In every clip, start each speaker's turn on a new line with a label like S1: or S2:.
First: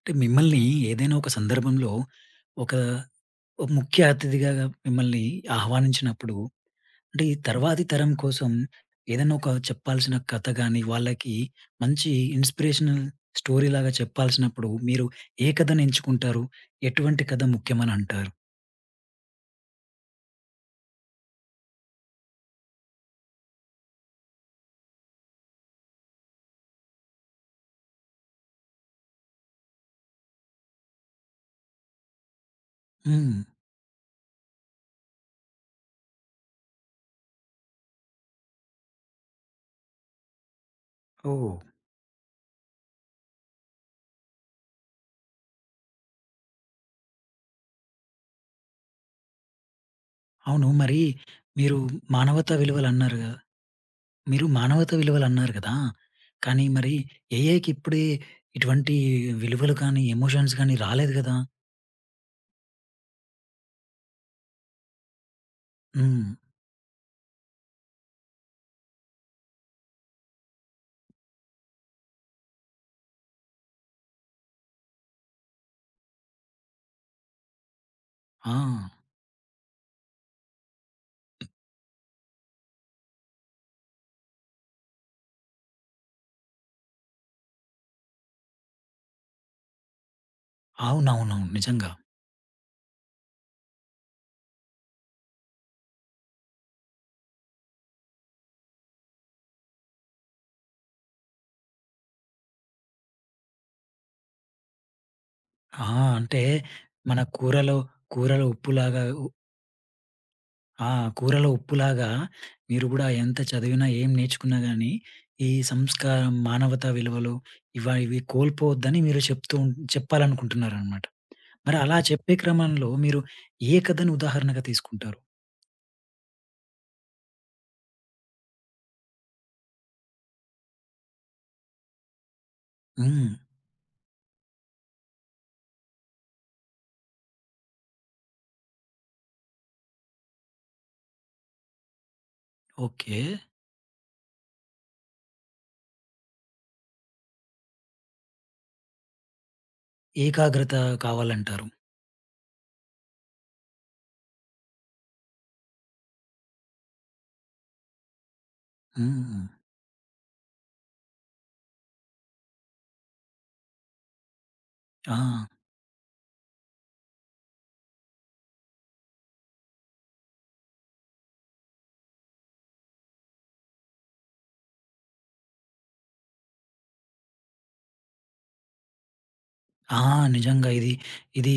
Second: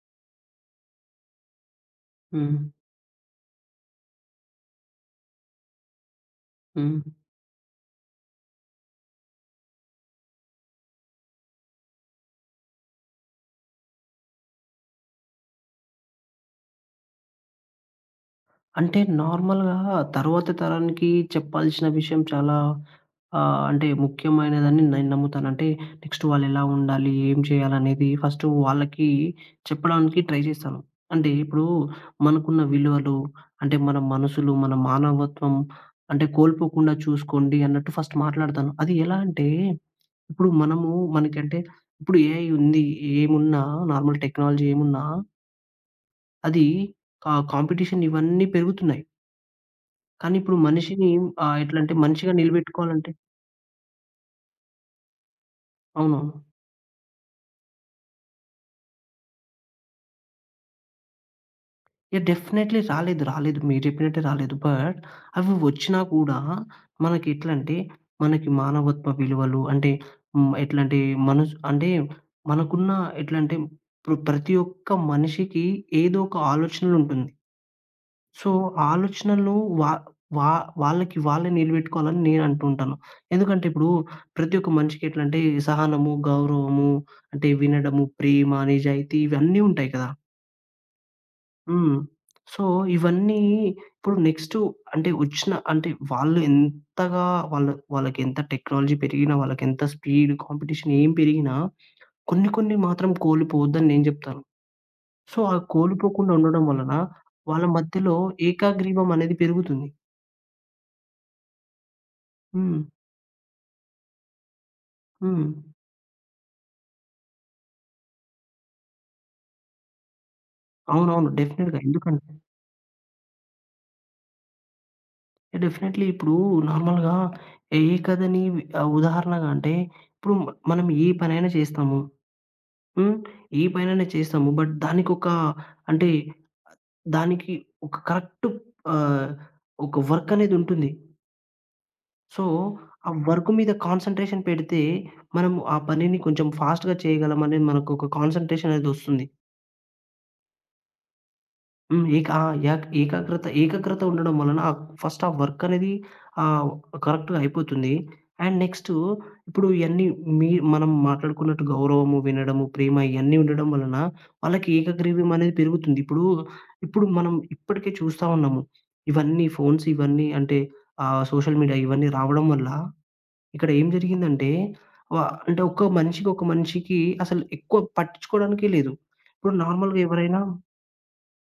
S1: అంటే మిమ్మల్ని ఏదైనా ఒక సందర్భంలో
S2: హ్మ్.
S1: ఒక ఒక ముఖ్య అతిథిగా మిమ్మల్ని ఆహ్వానించినప్పుడు
S2: హ్మ్.
S1: అంటే ఈ తర్వాతి తరం కోసం ఏదైనా ఒక చెప్పాల్సిన కథ గాని, వాళ్ళకి మంచి ఇన్‌స్పిరేషనల్ స్టోరీ లాగా చెప్పాల్సినప్పుడు మీరు ఏ కథను ఎంచుకుంటారు? ఎటువంటి కథ ముఖ్యమని అంటారు?
S2: అంటే నార్మల్‌గా తరువాత తరానికి చెప్పాల్సిన విషయం చాలా అంటే ముఖ్యమైనదని నేను నమ్ముతాను. అంటే నెక్స్ట్ వాళ్ళెలా ఉండాలి? ఏం చేయాలనేది ఫస్ట్ వాళ్ళకి చెప్పడానికి ట్రై చేస్తాను. అంటే ఇప్పుడు మనకున్న విలువలు,
S1: హ్మ్.
S2: అంటే మన మనసులు, మన మానవత్వం అంటే కోల్పోకుండా చూసుకోండి అన్నట్టు ఫస్ట్ మాట్లాడతాను. అది ఎలా అంటే ఇప్పుడు మనము
S1: ఓహ్!
S2: మనకంటే ఇప్పుడు ఏఐ ఉంది. ఏమున్నా నార్మల్ టెక్నాలజీ ఏమున్నా అది కాంపిటీషన్ ఇవన్నీ పెరుగుతున్నాయి. కానీ ఇప్పుడు
S1: అవును. మరి
S2: మనిషిని
S1: మీరు
S2: ఎట్లంటే మనిషిగా
S1: మానవతా
S2: నిలబెట్టుకోవాలంటే
S1: విలువలన్నారు గదా! మీరు మానవతా విలువలన్నారు గదా!
S2: అవునవును.
S1: కానీ మరి ఏఐకిప్పుడే ఇటువంటి విలువలు కానీ, ఎమోషన్స్ గానీ రాలేదు గదా!
S2: యాహ్! డెఫినైట్‌లీ రాలేదు. రాలేదు. మీరు చెప్పినట్టే రాలేదు. బట్ అవి వచ్చినా
S1: హ్మ్.
S2: కూడా మనకి ఎట్లంటే మనకి మానవత్వ విలువలు అంటే ఎట్లంటే మనసు అంటే మనకున్న ఎట్లంటే ఇప్పుడు ప్రతి ఒక్క మనిషికి ఏదో ఒక ఆలోచనలుంటుంది. సో,
S1: ఆ!
S2: ఆలోచనలు వా వా వాళ్ళకి వాళ్ళే నిలబెట్టుకోవాలని నేను అంటుంటాను. ఎందుకంటే ఇప్పుడు ప్రతి ఒక్క మనిషికి ఎట్లంటే సహనము, గౌరవము, అంటే వినడము, ప్రేమ, నిజాయితీ ఇవన్నీ ఉంటాయి కదా!
S1: అవునవునవును. నిజంగా.
S2: హ్మ్. సో, ఇవన్నీ ఇప్పుడు నెక్స్ట్ అంటే వచ్చిన అంటే వాళ్ళు ఎంతగా వాళ్ళు వాళ్ళకెంత టెక్నాలజీ పెరిగినా, వాళ్ళకెంత స్పీడ్, కాంపిటీషన్ ఏం పెరిగినా కొన్ని కొన్ని మాత్రం కోల్పోవద్దని నేను చెప్తాను. సో, ఆ
S1: ఆ!
S2: కోల్పోకుండా
S1: అంటే
S2: ఉండడం వలన
S1: మన
S2: వాళ్ళ
S1: కూరలో,
S2: మధ్యలో
S1: కూరలో ఉప్పులాగా
S2: ఏకాగ్రీవం
S1: ఉ
S2: అనేది పెరుగుతుంది.
S1: ఆ! కూరలో ఉప్పులాగా
S2: హ్మ్.
S1: మీరు గూడా ఎంత చదివినా, ఏం నేర్చుకున్నా గానీ,
S2: హ్మ్.
S1: ఈ సంస్కారం, మానవతా విలువలు ఇవి కోల్పోవద్దని మీరు చెప్తూ చెప్పాలనుకుంటున్నారనమాట.
S2: అవునవును.
S1: మరి
S2: డెఫినెట్‌గా.
S1: అలా
S2: ఎందుకంటే
S1: చెప్పే క్రమంలో మీరు ఏ కథను ఉదాహరణగా తీసుకుంటారు?
S2: డెఫినెట్‌లీ ఇప్పుడు నార్మల్‌గా ఏ కథని ఉదాహరణగా అంటే ఇప్పుడు మనం ఏ పనైనా చేస్తాము. హ్మ్.
S1: హ్మ్.
S2: ఏ పనైనా చేస్తాము. బట్ దానికొక అంటే దానికి ఒక కరెక్ట్ ఆహ్, ఒక వర్క్ అనేది ఉంటుంది. సో, ఆ
S1: ఓకే.
S2: వర్క్ మీద కాన్సంట్రేషన్ పెడితే మనము ఆ పనిని కొంచెం ఫాస్ట్‌గా చేయగలం అనేది మనకు ఒక కాన్సంట్రేషన్ అనేది వస్తుంది.
S1: ఏకాగ్రత కావాలంటారు.
S2: హ్మ్. ఏక ఆ! యాక్ ఏకాగ్రత ఏకాగ్రత ఉండడం వలన ఫస్ట్ ఆ వర్క్ అనేది ఆహ్, కరెక్ట్‌గా అయిపోతుంది. అండ్ నెక్స్టు
S1: హ్మ్.
S2: ఇప్పుడు ఇయన్నీ మీ మనం మాట్లాడుకున్నట్టు గౌరవము, వినడము, ప్రేమ ఇయన్నీ ఉండడం వలన వాళ్ళకి
S1: ఆ!
S2: ఏకగ్రీవ్యం అనేది పెరుగుతుంది. ఇప్పుడు, ఇప్పుడు మనం ఇప్పటికే చూస్తా ఉన్నాము. ఇవన్నీ ఫోన్స్ ఇవన్నీ అంటే సోషల్ మీడియా ఇవన్నీ రావడం వల్ల ఇక్కడ ఏం జరిగిందంటే వ అంటే ఒక్క మనిషికి, ఒక మనిషికి అసలు ఎక్కువ పట్టించుకోవడానికే లేదు. ఇప్పుడు నార్మల్‌గా
S1: ఆ!
S2: ఎవరైనా
S1: నిజంగా ఇది. ఇది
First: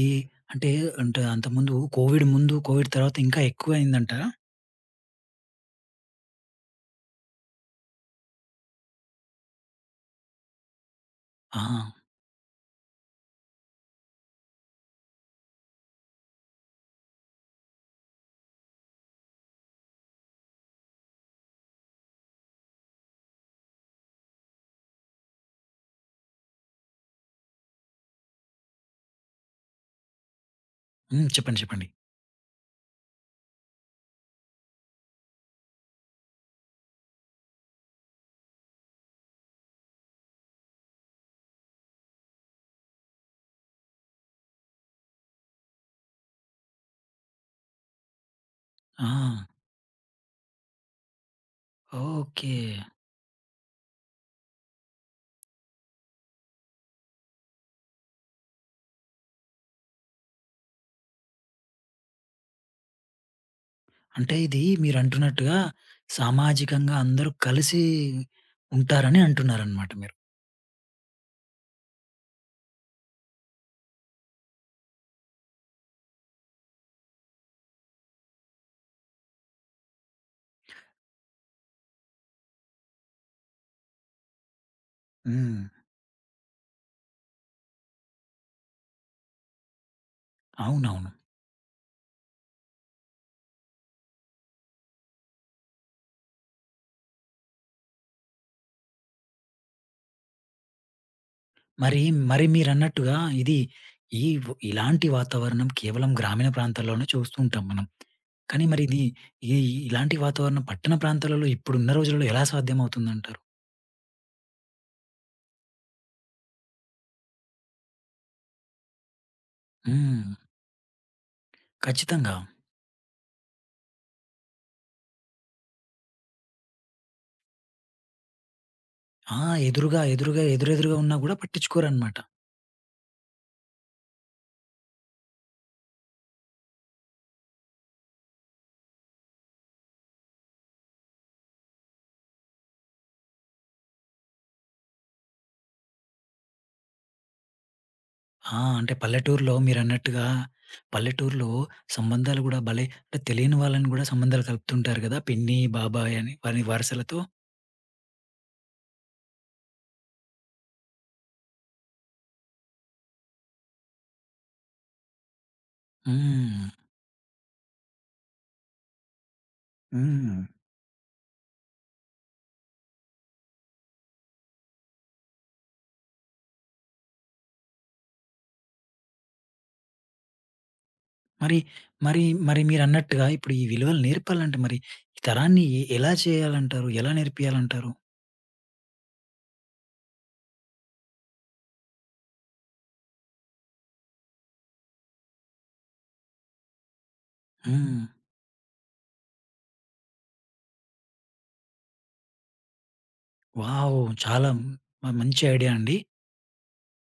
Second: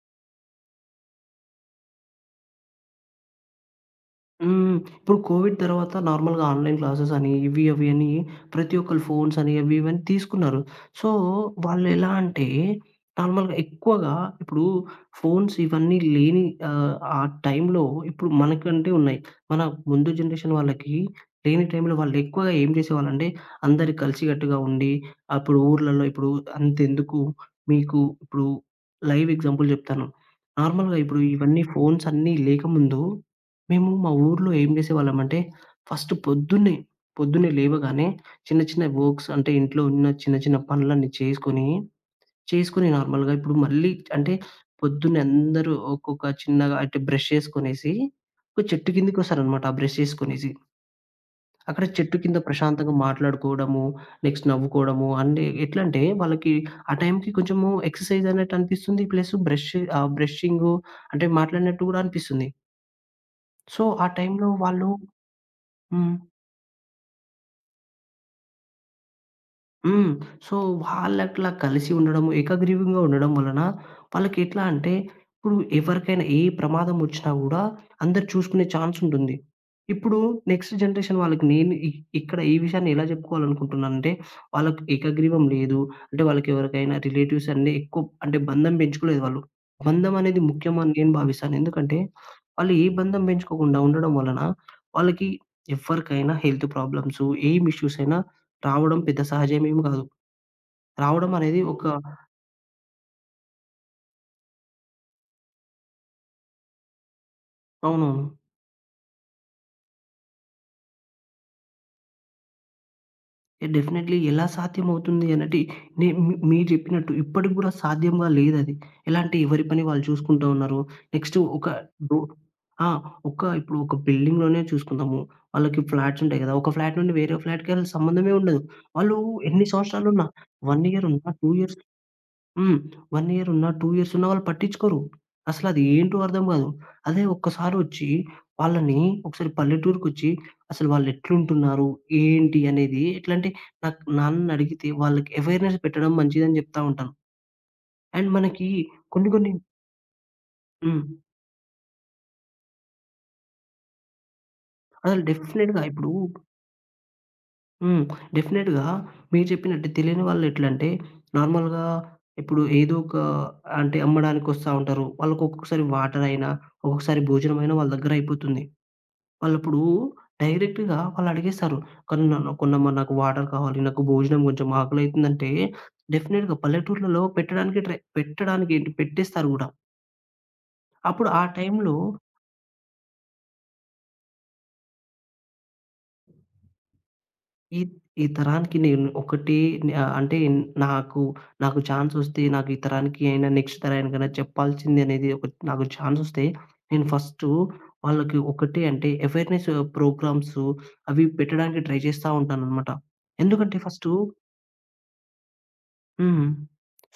S1: అంటే, అంటే అంతకుముందు కోవిడ్ ముందు, కోవిడ్ తర్వాత ఇంకా ఎక్కువయిందంట.
S2: హ్మ్. ఇప్పుడు కోవిడ్ తర్వాత నార్మల్‌గా ఆన్‌లైన్ క్లాసెస్ అని, ఇవి అవి అని ప్రతి ఒక్కళ్ళు ఫోన్స్ అని అవి ఇవి అని తీసుకున్నారు. సో,
S1: ఆ!
S2: వాళ్ళెలా అంటే నార్మల్‌గా ఎక్కువగా ఇప్పుడు ఫోన్స్ ఇవన్నీ లేని ఆ టైంలో ఇప్పుడు మనకంటే ఉన్నాయి. మన ముందు జనరేషన్ వాళ్ళకి లేని టైంలో వాళ్ళు ఎక్కువగా ఏం చేసేవాళ్ళంటే అందరు కలిసికట్టుగా ఉండి అప్పుడు ఊర్లలో ఇప్పుడు అంతెందుకు మీకు ఇప్పుడు లైవ్ ఎగ్జాంపుల్ చెప్తాను. నార్మల్‌గా ఇప్పుడు
S1: హ్మ్. చెప్పండి.
S2: ఇవన్నీ
S1: చెప్పండి.
S2: ఫోన్స్ అన్నీ లేకముందు మేము మా ఊర్లో ఏం జేసేవాళ్ళమంటే, ఫస్ట్ పొద్దున్నే, పొద్దున్నే లేవగానే చిన్న చిన్న వర్క్స్ అంటే ఇంట్లో ఉన్న చిన్న చిన్న పనులన్నీ చేసుకొని, చేసుకొని నార్మల్‌గా ఇప్పుడు మళ్ళీ అంటే పొద్దున్నే అందరూ ఒక్కొక్క చిన్నగా అంటే బ్రష్ చేసుకొనేసి, ఒక చెట్టు
S1: ఆ!
S2: కిందకొస్తారనమాట. ఆ బ్రష్ చేసుకొనేసి. అక్కడ చెట్టు కింద
S1: ఓకే.
S2: ప్రశాంతంగా మాట్లాడుకోవడము, నెక్స్ట్ నవ్వుకోవడము అంటే ఎట్లంటే వాళ్ళకి ఆ టైంకి కొంచెము ఎక్సర్సైజ్ అన్నట్టు అనిపిస్తుంది. ప్లస్ బ్రష్ ఆ బ్రషింగు అంటే మాట్లాడినట్టు గూడా అనిపిస్తుంది. సో, ఆ
S1: అంటే
S2: టైంలో
S1: ఇది
S2: వాళ్ళు
S1: మీరంటున్నట్టుగా
S2: హ్మ్.
S1: సామాజికంగా అందరూ కలిసి ఉంటారని అంటున్నారనమాట
S2: హ్మ్.
S1: మీరు.
S2: సో, వాళ్ళట్లా కలిసి ఉండడం, ఏకగ్రీవంగా ఉండడం వలన వాళ్ళకెట్లా అంటే, ఇప్పుడు ఎవరికైనా ఏ ప్రమాదం ఒచ్చినా గూడా అందరు చూసుకునే ఛాన్స్ ఉంటుంది. ఇప్పుడు నెక్స్ట్ జనరేషన్ వాళ్ళకి నేను ఇక్కడ ఈ విషయాన్ని ఎలా జెప్పుకోవాలనుకుంటున్నానంటే, వాళ్ళకి ఏకగ్రీవం
S1: హ్మ్.
S2: లేదు. అంటే వాళ్ళకెవరికైనా రిలేటివ్స్ అన్నీ ఎక్కువ అంటే బంధం పెంచుకోలేదు వాళ్ళు. బంధం అనేది ముఖ్యమని
S1: అవునవును.
S2: నేను భావిస్తాను. ఎందుకంటే, వాళ్ళు ఏ బంధం పెంచుకోకుండా ఉండడం వలన వాళ్ళకి ఎవ్వరికైనా హెల్త్ ప్రాబ్లమ్స్, ఏం ఇష్యూస్ అయినా రావడం పెద్ద సహజమేం గాదు. రావడం అనేది ఒక
S1: మరి, మరి మీరన్నట్టుగా ఇది ఈ వ్ ఇలాంటి వాతావరణం కేవలం గ్రామీణ ప్రాంతాల్లోనే చూస్తూ ఉంటాం మనం.
S2: అవునవును.
S1: కానీ మరి ఇది ఈ ఇలాంటి వాతావరణం పట్టణ ప్రాంతాలలో ఇప్పుడున్న రోజులలో ఎలా సాధ్యమవుతుందంటారు?
S2: డెఫినైట్‌లీ ఎలా సాధ్యమవుతుంది అనంటే నే మీ మీరు జెప్పినట్టు ఇప్పటికి గూడా సాధ్యంగా లేదది. ఎలా అంటే ఎవరి పని వాళ్ళు
S1: హ్మ్.
S2: చూసుకుంటూ ఉన్నారు. నెక్స్ట్ ఒక డో
S1: ఖచ్చితంగా.
S2: ఆ! ఒక ఇప్పుడు ఒక బిల్డింగ్‌లోనే చూసుకుందాము. వాళ్ళకి ఫ్లాట్స్ ఉంటాయి గదా! ఒక ఫ్లాట్ నుండి వేరే ఫ్లాట్‌కి ఆళ్ళకి సంబంధమే ఉండదు. వాళ్ళు
S1: ఆ!
S2: ఎన్ని
S1: ఎదురుగా,
S2: సంవత్సరాలున్నా
S1: ఎదురుగా,
S2: 1
S1: ఎదురెదురుగా
S2: ఇయర్
S1: ఉన్నా
S2: ఉన్నా,
S1: గూడా
S2: 2 ఇయర్స్
S1: పట్టించుకోరనమాట.
S2: హ్మ్. 1 ఇయర్ ఉన్న, 2 ఇయర్స్ ఉన్న వాళ్ళు పట్టించుకోరు. అసలది ఏంటో అర్థం గాదు. అదే ఒక్కసారొచ్చి వాళ్ళని ఒకసారి పల్లెటూరుకొచ్చి అసలు వాళ్ళెట్లుంటున్నారు, ఏంటి అనేది ఎట్లంటే నాకు నాన్ననడిగితే వాళ్ళకి అవేర్‌నెస్ పెట్టడం మంచిదని జెప్తా ఉంటాను. అండ్
S1: ఆ!
S2: మనకి
S1: అంటే
S2: కొన్ని కొన్ని
S1: పల్లెటూరులో మీరన్నట్టుగా
S2: హ్మ్.
S1: పల్లెటూరులో సంబంధాలు గూడా భలే అంటే తెలియని వాళ్ళని గూడా సంబంధాలు కలుపుతుంటారు గదా!
S2: అసలు
S1: పిన్ని,
S2: డెఫినెట్‌గా ఇప్పుడు
S1: బాబాయ్ అని వారి వరసలతో.
S2: హ్మ్. డెఫినెట్‌గా మీరు చెప్పినట్టు తెలియని వాళ్ళెట్లంటే నార్మల్‌గా ఇప్పుడు ఏదో ఒక అంటే అమ్మడానికొస్తా ఉంటారు. వాళ్ళకొక్కొక్కసారి వాటర్ అయినా,
S1: హ్మ్.
S2: ఒక్కొక్కసారి భోజనమైనా వాళ్ళ దగ్గర అయిపోతుంది. వాళ్ళిప్పుడు
S1: హ్మ్.
S2: డైరెక్ట్‌గా వాళ్ళడిగేస్తారు. కానీ నన్ను కొన్నమ్మ నాకు వాటర్ కావాలి, నాకు భోజనం కొంచెం ఆకలైతుందంటే డెఫినిట్‌గా పల్లెటూర్లలో పెట్టడానికి ట్రై పెట్టడానికి ఏంటి పెట్టేస్తారు గూడా. అప్పుడు ఆ
S1: మరి,
S2: టైంలో
S1: మరి, మరి మీరన్నట్టుగా ఇప్పుడు ఈ విలువలు నేర్పాలంటే మరి ఈ తరాన్ని ఎలా చేయాలంటారు? ఎలా
S2: ఈ
S1: నేర్పియాలంటారు?
S2: ఈ తరానికి నేను ఒకటి అంటే నాకు, నాకు ఛాన్సొస్తే నాకు ఈ తరానికి అయినా నెక్స్ట్ తరానికైనా చెప్పాల్సింది అనేది ఒక నాకు ఛాన్సొస్తే నేను ఫస్టు
S1: హ్మ్.
S2: వాళ్ళకి ఒకటి అంటే అవేర్‌నెస్ ప్రోగ్రామ్స్ అవి పెట్టడానికి ట్రై చేస్తా ఉంటాననమాట. ఎందుకంటే
S1: వావ్!
S2: ఫస్టు
S1: చాలా మంచి ఐడియా అండి.
S2: హ్మ్.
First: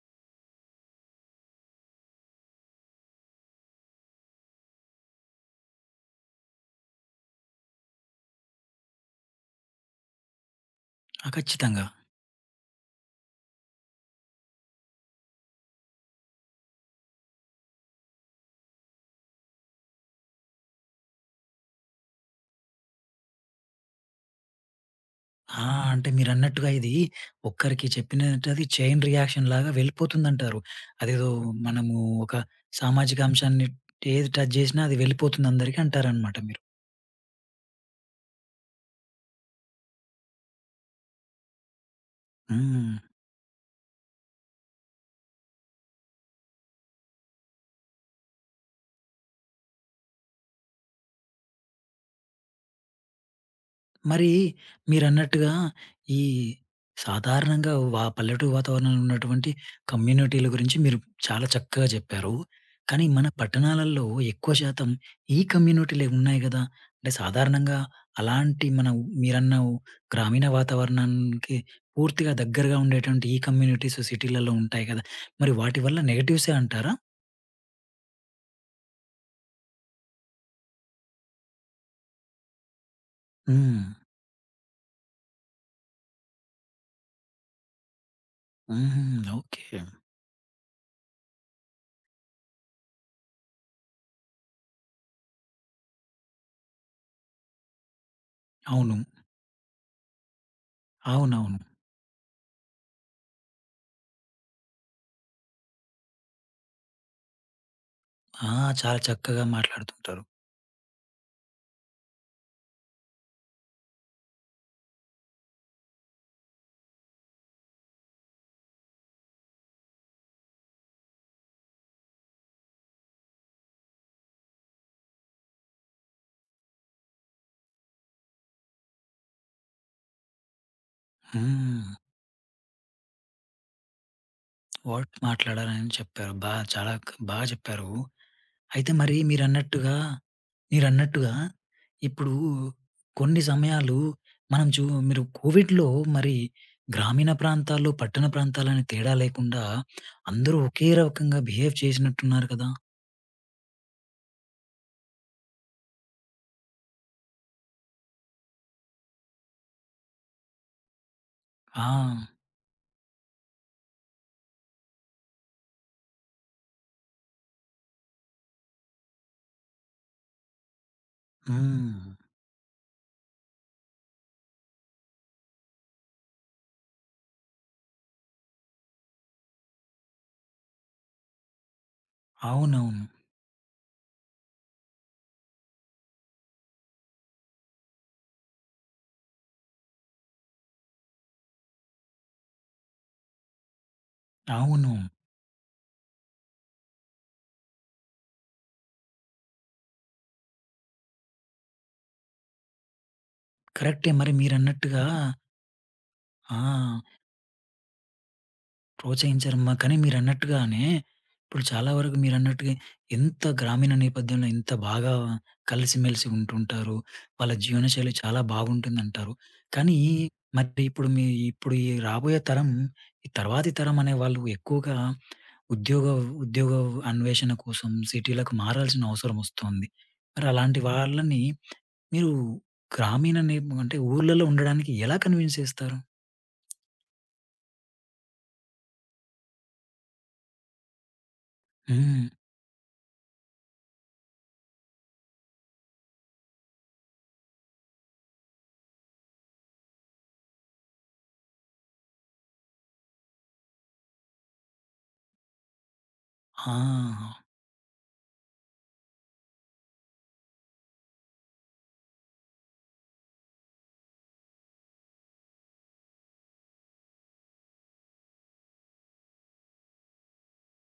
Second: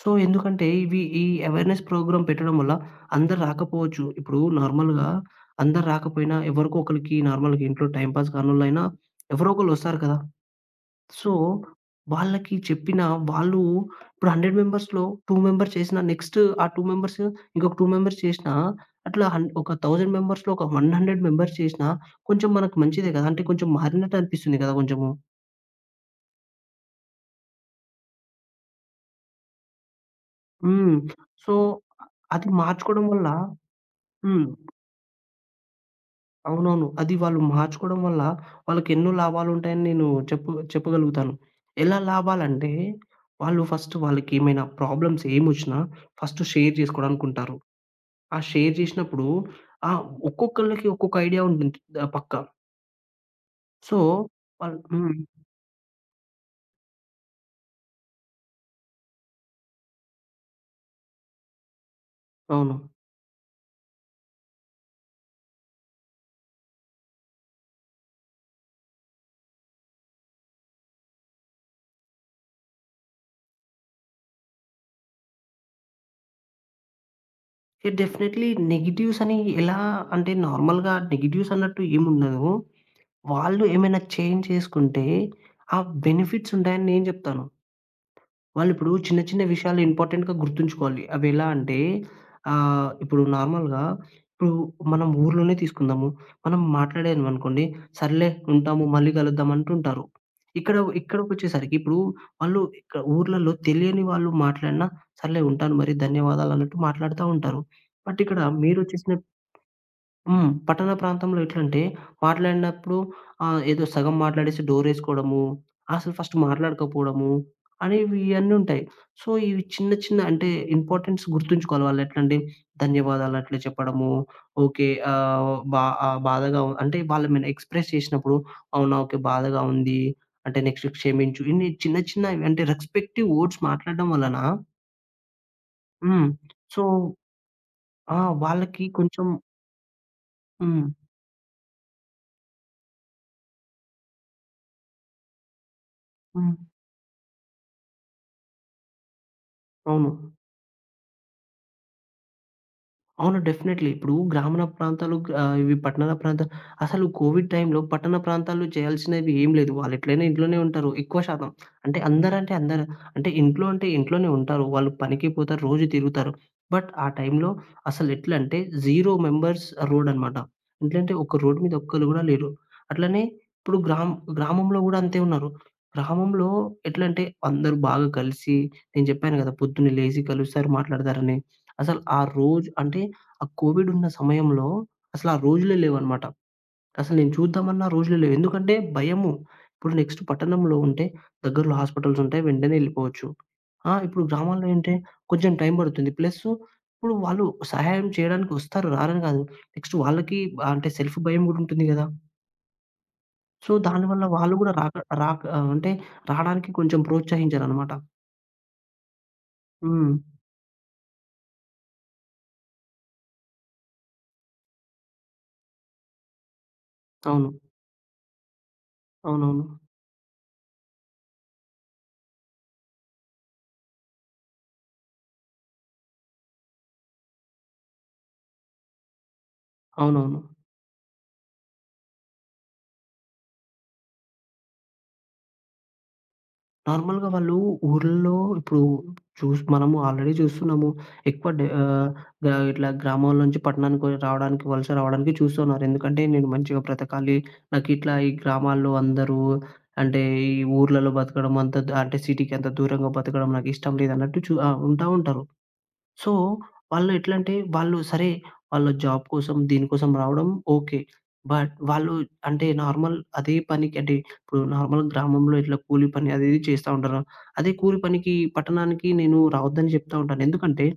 S2: సో, ఎందుకంటే ఇవి ఈ అవేర్‌నెస్ ప్రోగ్రామ్ పెట్టడం వల్ల అందరు రాకపోవచ్చు. ఇప్పుడు నార్మల్‌గా అందరు రాకపోయినా ఎవరికో ఒకళ్ళకి నార్మల్‌గా ఇంట్లో టైమ్ పాస్ కానోళ్ళైనా ఎవరో ఒకళ్ళు వస్తారు కదా!
S1: ఆ!
S2: సో,
S1: ఖచ్చితంగా.
S2: వాళ్ళకి చెప్పినా వాళ్ళు ఇప్పుడు 100 మెంబర్స్‌లో 2 మెంబర్స్ చేసినా నెక్స్ట్ ఆ 2 మెంబర్స్ ఇంకొక 2 మెంబర్స్ చేసినా అట్లా హన్ ఒక 1000 మెంబర్స్‌లో ఒక 100 మెంబర్స్ చేసినా కొంచెం మనకు మంచిదే కదా! అంటే కొంచెం మారినట్టు అనిపిస్తుంది కదా! కొంచెము.
S1: ఆ! అంటే మీరన్నట్టుగా ఇది ఒక్కరికి చెప్పినట్టు అది చైన్ రియాక్షన్ లాగా వెళ్ళిపోతుందంటారు.
S2: హ్మ్.
S1: అదేదో
S2: సో,
S1: మనము ఒక
S2: అది మార్చుకోవడం
S1: సామాజిక
S2: వల్ల
S1: అంశాన్ని ఏది
S2: హ్మ్.
S1: టచ్ చేసినా అది వెళ్ళిపోతుంది అందరికి అంటారనమాట మీరు.
S2: అవునవును. అది వాళ్ళు మార్చుకోవడం వల్ల వాళ్ళకెన్నో లాభాలుంటాయని నేను చెప్పగలుగుతాను. ఎలా లాభాలంటే,
S1: హ్మ్.
S2: వాళ్ళు ఫస్ట్ వాళ్ళకేమైనా ప్రాబ్లమ్స్ ఏమొచ్చినా ఫస్ట్ షేర్ జేసుకోవడానికుంటారు. ఆ షేర్ జేసినప్పుడు ఆహ్, ఒక్కొక్కళ్ళకి ఒక్కొక్క ఐడియా ఉంటుంది పక్కా. సో,
S1: మరి
S2: వాళ్ళు
S1: మీరన్నట్టుగా ఈ సాధారణంగా పల్లెటూరు వాతావరణంలో ఉన్నటువంటి కమ్యూనిటీల గురించి మీరు చాలా చక్కగా చెప్పారు.
S2: అవును.
S1: కానీ మన పట్టణాలలో ఎక్కువ శాతం ఈ కమ్యూనిటీలే ఉన్నాయి గదా! అంటే సాధారణంగా అలాంటి మీరన్న గ్రామీణ వాతావరణానికి పూర్తిగా దగ్గరగా ఉండేటువంటి ఈ కమ్యూనిటీస్ సిటీలలో ఉంటాయి గదా! మరి వాటి వల్ల నెగెటివ్సే అంటారా?
S2: ఇక డెఫినైట్‌లీ నెగెటివ్స్ అని ఎలా అంటే నార్మల్‌గా నెగెటివ్స్ అన్నట్టు ఏముండదు. వాళ్ళు
S1: హ్మ్.
S2: ఏమైనా చేంజ్ చేసుకుంటే ఆ బెనిఫిట్స్ ఉంటాయని నేను జెప్తాను. వాళ్ళిప్పుడు
S1: హుహు.
S2: చిన్న చిన్న
S1: ఓకే.
S2: విషయాలు ఇంపార్టెంట్‌గా గుర్తుంచుకోవాలి. అవెలా అంటే ఇప్పుడు నార్మల్‌గా ఇప్పుడు మనం ఊర్లోనే తీసుకుందాము. మనం మాట్లాడామనుకోండి, సర్లే ఉంటాము,
S1: అవును.
S2: మళ్ళీ కలుద్దాం అంటుంటారు. ఇక్కడ
S1: అవునవును.
S2: ఇక్కడికొచ్చేసరికి ఇప్పుడు వాళ్ళు ఇక్కడ ఊర్లలో తెలియని వాళ్ళు మాట్లాడినా, సర్లే ఉంటాను మరి ధన్యవాదాలు అన్నట్టు మాట్లాడుతా ఉంటారు. బట్ ఇక్కడ
S1: ఆ! చాలా
S2: మీరొచ్చేసిన
S1: చక్కగా మాట్లాడుతుంటారు.
S2: హ్మ్. పట్టణ ప్రాంతంలో ఎట్లంటే, మాట్లాడినప్పుడు ఏదో సగం మాట్లాడేసి డోరేసుకోవడము, అసలు ఫస్ట్ మాట్లాడకపోవడము అనేవి ఇయన్నుంటాయి. సో, ఇవి చిన్న చిన్న అంటే ఇంపార్టెన్స్ గుర్తుంచుకోవాలి. వాళ్ళెట్లంటే ధన్యవాదాలు అట్లా చెప్పడము, ఓకే. బాధగా అంటే వాళ్ళేమైనా ఎక్స్‌ప్రెస్ చేసినప్పుడు, అవునా! ఓకే. బాధగా ఉంది. అంటే నెక్స్ట్ క్షమించు. ఇన్ని
S1: హ్మ్.
S2: చిన్న చిన్నవి అంటే రెస్పెక్టివ్ వర్డ్స్ మాట్లాడడం వలన
S1: వర్క్ మాట్లాడారని
S2: హ్మ్.
S1: చెప్పారు. బా
S2: సో
S1: చాలా క్ బాగా చెప్పారు.
S2: ఆ! వాళ్ళకి
S1: అయితే మరి
S2: కొంచెం
S1: మీరన్నట్టుగా,
S2: హ్మ్.
S1: మీరన్నట్టుగా ఇప్పుడు కొన్ని సమయాలు మనం చూ మీరు కోవిడ్‌లో మరి
S2: హ్మ్.
S1: గ్రామీణ ప్రాంతాలు, పట్టణ ప్రాంతాలని తేడా లేకుండా
S2: అవును.
S1: అందరూ ఒకే రకంగా బిహేవ్ చేసినట్టున్నారు కదా!
S2: అవును. డెఫినైట్‌లీ. ఇప్పుడు గ్రామీణ ప్రాంతాలు ఇవి పట్టణ ప్రాంతాలు అసలు కోవిడ్ టైంలో పట్టణ ప్రాంతాల్లో చేయాల్సినవి ఏం లేదు. వాళ్ళు ఎట్లైనా ఇంట్లోనే ఉంటారు ఎక్కువ శాతం.
S1: ఆ!
S2: అంటే అందరంటే అందరు అంటే ఇంట్లో అంటే ఇంట్లోనే ఉంటారు. వాళ్ళు పనికి పోతారు, రోజు తిరుగుతారు. బట్ ఆ టైంలో అసలు ఎట్లంటే 0 మెంబర్స్ రోడ్ అన్నమాట. ఎట్లంటే ఒక రోడ్ మీద
S1: హ్మ్.
S2: ఒక్కళ్ళు గూడా లేరు. అట్లనే ఇప్పుడు గ్రామంలో గూడా అంతే ఉన్నారు. గ్రామంలో ఎట్లంటే అందరూ బాగా కలిసి నేను జెప్పాను గదా! పొద్దున్నే లేసి కలుస్తారు, మాట్లాడతారని. అసలు ఆ రోజు అంటే
S1: అవునవును.
S2: ఆ కోవిడ్ ఉన్న సమయంలో అసలు ఆ రోజులే లేవన్నమాట. అసలు నేను చూద్దామన్నా రోజులే లేవు. ఎందుకంటే భయము. ఇప్పుడు నెక్స్ట్ పట్టణంలో ఉంటే దగ్గరలో హాస్పిటల్స్ ఉంటాయి. వెంటనే ఎళ్ళిపోవచ్చు. ఆ! ఇప్పుడు గ్రామాల్లో
S1: అవును.
S2: ఏంటే కొంచెం టైం పడుతుంది. ప్లస్ ఇప్పుడు వాళ్ళు సహాయం చేయడానికి వస్తారు. రారని కాదు. నెక్స్ట్ వాళ్ళకి అంటే సెల్ఫ్ భయం కూడా ఉంటుంది గదా! సో
S1: కరెక్టే
S2: దానివల్ల
S1: మరి
S2: వాళ్ళు కూడా రాక
S1: మీరన్నట్టుగా
S2: రాక ఆహ్, అంటే
S1: ఆ!
S2: రాడానికి కొంచెం ప్రోత్సహించరన్నమాట.
S1: ప్రోత్సహించారమ్మా. కానీ
S2: హ్మ్.
S1: మీరన్నట్టుగానే ఇప్పుడు చాలా వరకు మీరన్నట్టుగా ఎంత గ్రామీణ నేపథ్యంలో ఇంత బాగా కలిసిమెలిసి ఉంటుంటారు. వాళ్ళ
S2: అవును.
S1: జీవనశైలి చాలా బాగుంటుందంటారు.
S2: అవునవును.
S1: కానీ మరి ఇప్పుడు ఈ రాబోయే తరం, ఈ తర్వాతి తరం అనే వాళ్ళు ఎక్కువగా ఉద్యోగ ఉద్యోగ అన్వేషణ కోసం సిటీలకు మారాల్సిన అవసరం వస్తోంది.
S2: అవునవును.
S1: మరి అలాంటి వాళ్ళని మీరు గ్రామీణ నే అంటే ఊర్లలో ఉండడానికి ఎలా కన్విన్స్ చేస్తారు?
S2: నార్మల్‌గా వాళ్ళు ఊర్లలో ఇప్పుడు మనము ఆల్రెడీ చూస్తున్నాము. ఎక్కువ డె ఆహ్,
S1: హ్మ్.
S2: గ ఇట్లా గ్రామాల నుంచి పట్టణానికి రావడానికి, వలస రావడానికి చూస్తున్నారు. ఎందుకంటే నేను మంచిగా బ్రతకాలి. నాకిట్లా ఈ గ్రామాల్లో అందరూ అంటే ఈ ఊర్లలో బతకడం అంత ద అంటే సిటీకి అంత దూరంగా బతకడం నాకిష్టం లేదన్నట్టు చూ ఆహ్, ఉంటా ఉంటారు. సో, వాళ్ళు
S1: ఆ!
S2: ఎట్లంటే వాళ్ళు సరే, వాళ్ళు జాబ్ కోసం దీనికోసం రావడం ఓకే. బట్ వాళ్ళు అంటే నార్మల్ అదే పనికి అంటే ఇప్పుడు నార్మల్ గ్రామంలో ఇట్లా కూలి పని అది ఇది చేస్తా ఉంటారు. అదే కూలి పనికి పట్టణానికి నేను రావద్దని చెప్తా ఉంటాను. ఎందుకంటే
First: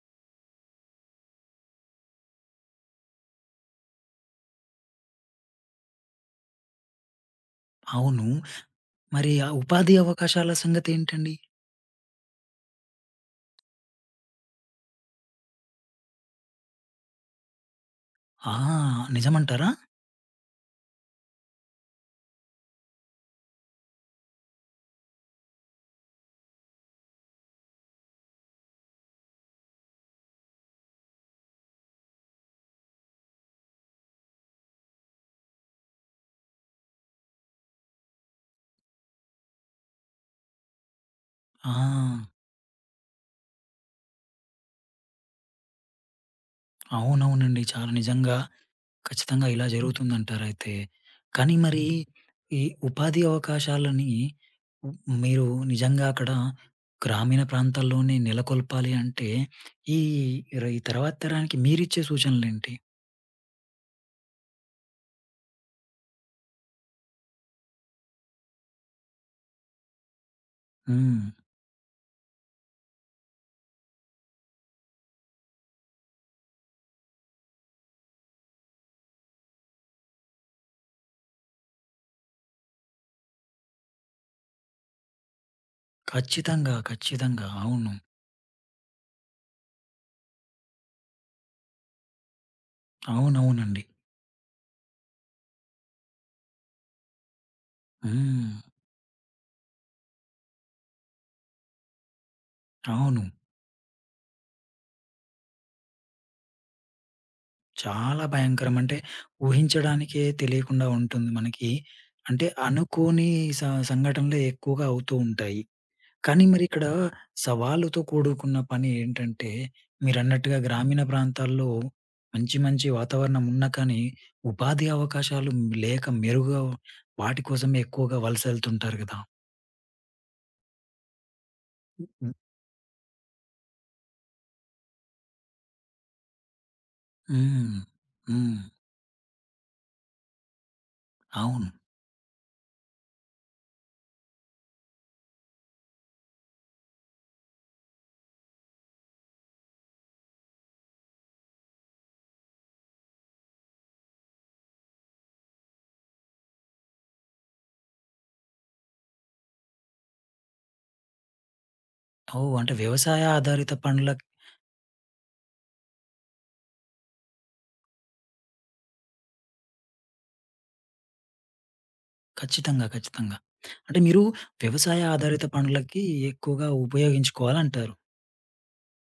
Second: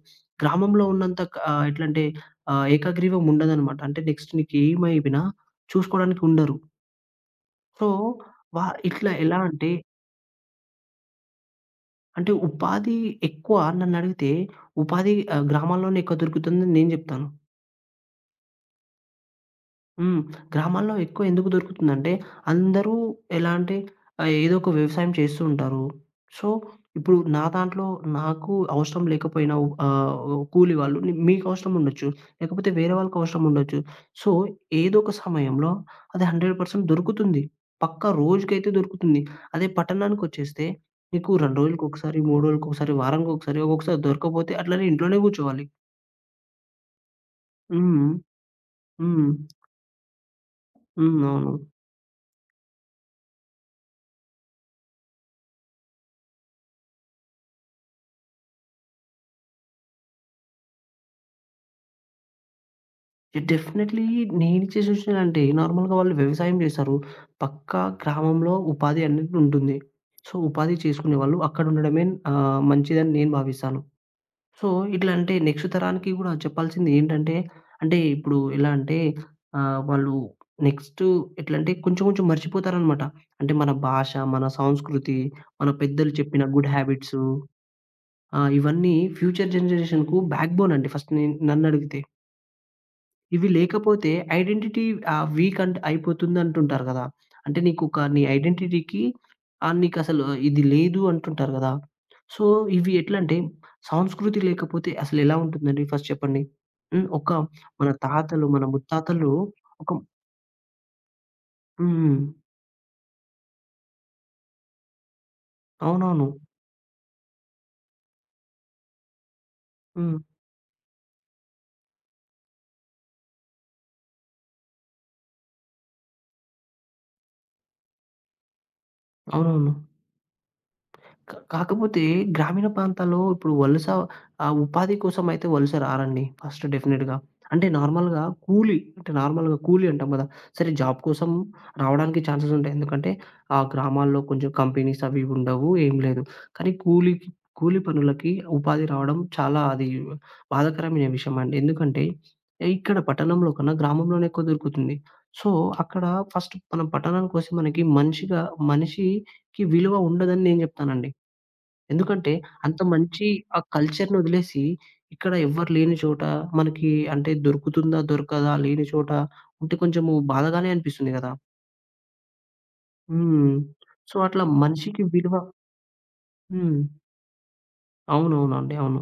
S2: గ్రామంలో ఉన్నంత క ఎట్లంటే ఏకగ్రీవం ఉండదనమాట. అంటే నెక్స్ట్ నీకేమైపోయినా చూసుకోవడానికి ఉండరు. సో,
S1: అవును.
S2: వా ఇట్లా
S1: మరి
S2: ఎలా
S1: ఆ
S2: అంటే,
S1: ఉపాధి అవకాశాల సంగతేంటండి?
S2: అంటే ఉపాధి ఎక్కువ నన్నడిగితే ఉపాధి గ్రామాల్లోనే ఎక్కువ దొరుకుతుందని నేను చెప్తాను.
S1: ఆ! నిజమంటారా?
S2: హ్మ్. గ్రామాల్లో ఎక్కువ ఎందుకు దొరుకుతుందంటే, అందరూ ఎలా అంటే ఏదో ఒక వ్యవసాయం చేస్తూ ఉంటారు. సో, ఇప్పుడు నా దాంట్లో నాకు అవసరం లేకపోయినా ఆహ్, కూలి వాళ్ళు ని- మీకు అవసరం ఉండొచ్చు. లేకపోతే వేరే వాళ్ళకి అవసరం ఉండొచ్చు. సో, ఏదో ఒక సమయంలో అది 100% దొరుకుతుంది. పక్కా రోజుకైతే దొరుకుతుంది. అదే పట్టణానికొచ్చేస్తే నీకు 2
S1: ఆ!
S2: రోజులకొకసారి, 3 రోజులకొకసారి, వారానికొకసారి, ఒక్కొక్కసారి దొరకకపోతే అట్లనే ఇంట్లోనే కూర్చోవాలి.
S1: అవునవునండి. చాలా
S2: హ్మ్.
S1: నిజంగా
S2: హ్మ్.
S1: ఖచ్చితంగా ఇలా హ్మ్. జరుగుతుందంటారయితే.
S2: హ్మ్. అవును.
S1: కానీ మరి హ్మ్. ఈ ఉపాధి అవకాశాలని హ్మ్, మీరు నిజంగా అక్కడ గ్రామీణ ప్రాంతాల్లోనే నెలకొల్పాలి అంటే ఈ ఈ తర్వాత తరానికి మీరిచ్చే సూచనలేంటి?
S2: డెఫినెట్‌లీ నేనిచ్చే సూచన అంటే నార్మల్‌గా వాళ్ళు వ్యవసాయం చేస్తారు. పక్కా గ్రామంలో ఉపాధి అనేది ఉంటుంది. సో, ఉపాధి చేసుకునే
S1: హ్మ్.
S2: వాళ్ళు అక్కడుండడమే మంచిదని నేను భావిస్తాను. సో, ఇట్లా అంటే నెక్స్ట్ తరానికి గూడా చెప్పాల్సింది ఏంటంటే, అంటే ఇప్పుడు ఎలా అంటే వాళ్ళు నెక్స్ట్ ఎట్లంటే కొంచెం కొంచెం మర్చిపోతారనమాట. అంటే మన భాష, మన సంస్కృతి, మన పెద్దలు చెప్పిన గుడ్
S1: ఖచ్చితంగా.
S2: హ్యాబిట్సు
S1: ఖచ్చితంగా. అవును.
S2: ఇవన్నీ ఫ్యూచర్ జనరేషన్‌కు బ్యాక్‌బోన్ అండి ఫస్ట్ నేను నన్నడిగితే. ఇవి
S1: అవునవునండి.
S2: లేకపోతే ఐడెంటిటీ వీక్ అంట్ అయిపోతుందంటుంటారు గదా! అంటే నీకొక నీ
S1: హ్మ్.
S2: ఐడెంటిటీకి నీకసలు ఇది లేదు అంటుంటారు గదా! సో, ఇవి
S1: అవును.
S2: ఎట్లంటే సంస్కృతి లేకపోతే అసలెలా ఉంటుందండి ఫస్ట్ చెప్పండి? హ్మ్. ఒక మన
S1: చాలా
S2: తాతలు, మన
S1: భయంకరం. అంటే
S2: ముత్తాతలు ఒక
S1: ఊహించడానికే తెలియకుండా ఉంటుంది మనకి.
S2: హ్మ్.
S1: అంటే అనుకోని స సంఘటనలే ఎక్కువగా అవుతూ ఉంటాయి.
S2: అవునవును.
S1: కానీ మరిక్కడ సవాలుతో కూడుకున్న పని ఏంటంటే,
S2: హ్మ్.
S1: మీరన్నట్టుగా గ్రామీణ ప్రాంతాల్లో మంచి మంచి వాతావరణం ఉన్నా కానీ, ఉపాధి అవకాశాలు లేక మెరుగు వాటి కోసమే ఎక్కువగా వలసెళ్తుంటారు కదా!
S2: అవునవును. కాకపోతే
S1: హ్మ్.
S2: గ్రామీణ ప్రాంతాల్లో ఇప్పుడు వలస ఉపాధి కోసమైతే వలస రారండి. ఫస్ట్ డెఫినెట్‌గా. అంటే
S1: హ్మ్.
S2: నార్మల్‌గా
S1: హ్మ్.
S2: కూలీ అంటే నార్మల్‌గా కూలీ అంటాం కదా! సరే జాబ్ కోసం
S1: అవును.
S2: రావడానికి ఛాన్సెస్ ఉంటాయి. ఎందుకంటే ఆ గ్రామాల్లో కొంచెం కంపెనీస్ అవి ఇవి ఉండవు. ఏం లేదు. కానీ కూలీకి కూలి పనులకి ఉపాధి రావడం చాలా అది బాధాకరమైన విషయం అండి. ఎందుకంటే ఇక్కడ పట్టణంలో కన్నా గ్రామంలోనే ఎక్కువ దొరుకుతుంది. సో, అక్కడ ఫస్ట్ మనం పట్టణానికొస్తే మనకి మనిషిగా మనిషికి విలువ ఉండదని నేను చెప్తానండి. ఎందుకంటే
S1: ఓహ్! అంటే
S2: అంత
S1: వ్యవసాయ
S2: మంచి ఆ
S1: ఆధారిత పనుల
S2: కల్చర్‌ని వదిలేసి ఇక్కడ ఎవ్వరు లేని చోట మనకి అంటే దొరుకుతుందా? దొరకదా? లేని చోట ఉంటే కొంచెము బాధగానే అనిపిస్తుంది గదా!
S1: ఖచ్చితంగా. ఖచ్చితంగా.
S2: హ్మ్.
S1: అంటే
S2: సో,
S1: మీరు
S2: అట్లా
S1: వ్యవసాయ
S2: మనిషికి విలువ
S1: ఆధారిత పనులకి ఎక్కువగా
S2: హ్మ్.
S1: ఉపయోగించుకోవాలంటారు.
S2: అవునవునండి. అవును.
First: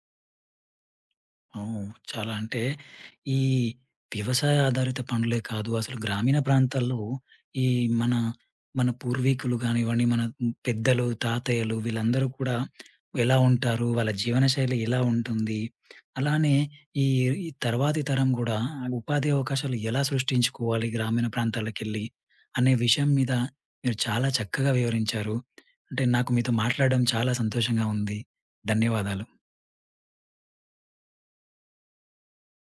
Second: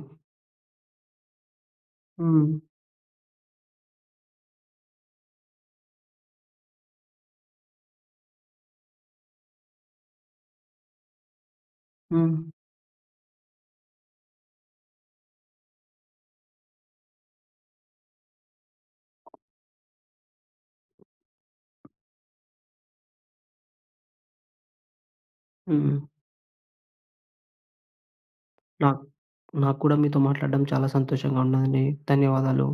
S1: అవును. చాలా
S2: హ్మ్.
S1: అంటే ఈ వ్యవసాయ ఆధారిత పనులే కాదు. అసలు గ్రామీణ ప్రాంతాల్లో ఈ మన, మన పూర్వీకులు గానివ్వండి, మన పెద్దలు, తాతయ్యలు వీళ్ళందరూ
S2: హ్మ్.
S1: కూడా ఎలా ఉంటారు? వాళ్ళ జీవనశైలి ఎలా ఉంటుంది? అలానే ఈ ఈ తర్వాతి తరం గూడా ఉపాధి అవకాశాలు ఎలా సృష్టించుకోవాలి గ్రామీణ ప్రాంతాలకెళ్ళి? అనే విషయం మీద మీరు చాలా చక్కగా వివరించారు.
S2: హ్మ్.
S1: అంటే నాకు మీతో మాట్లాడడం చాలా సంతోషంగా ఉంది.
S2: నాకు
S1: ధన్యవాదాలు.
S2: నాకు కూడా మీతో మాట్లాడడం చాలా సంతోషంగా ఉన్నదండి. ధన్యవాదాలు.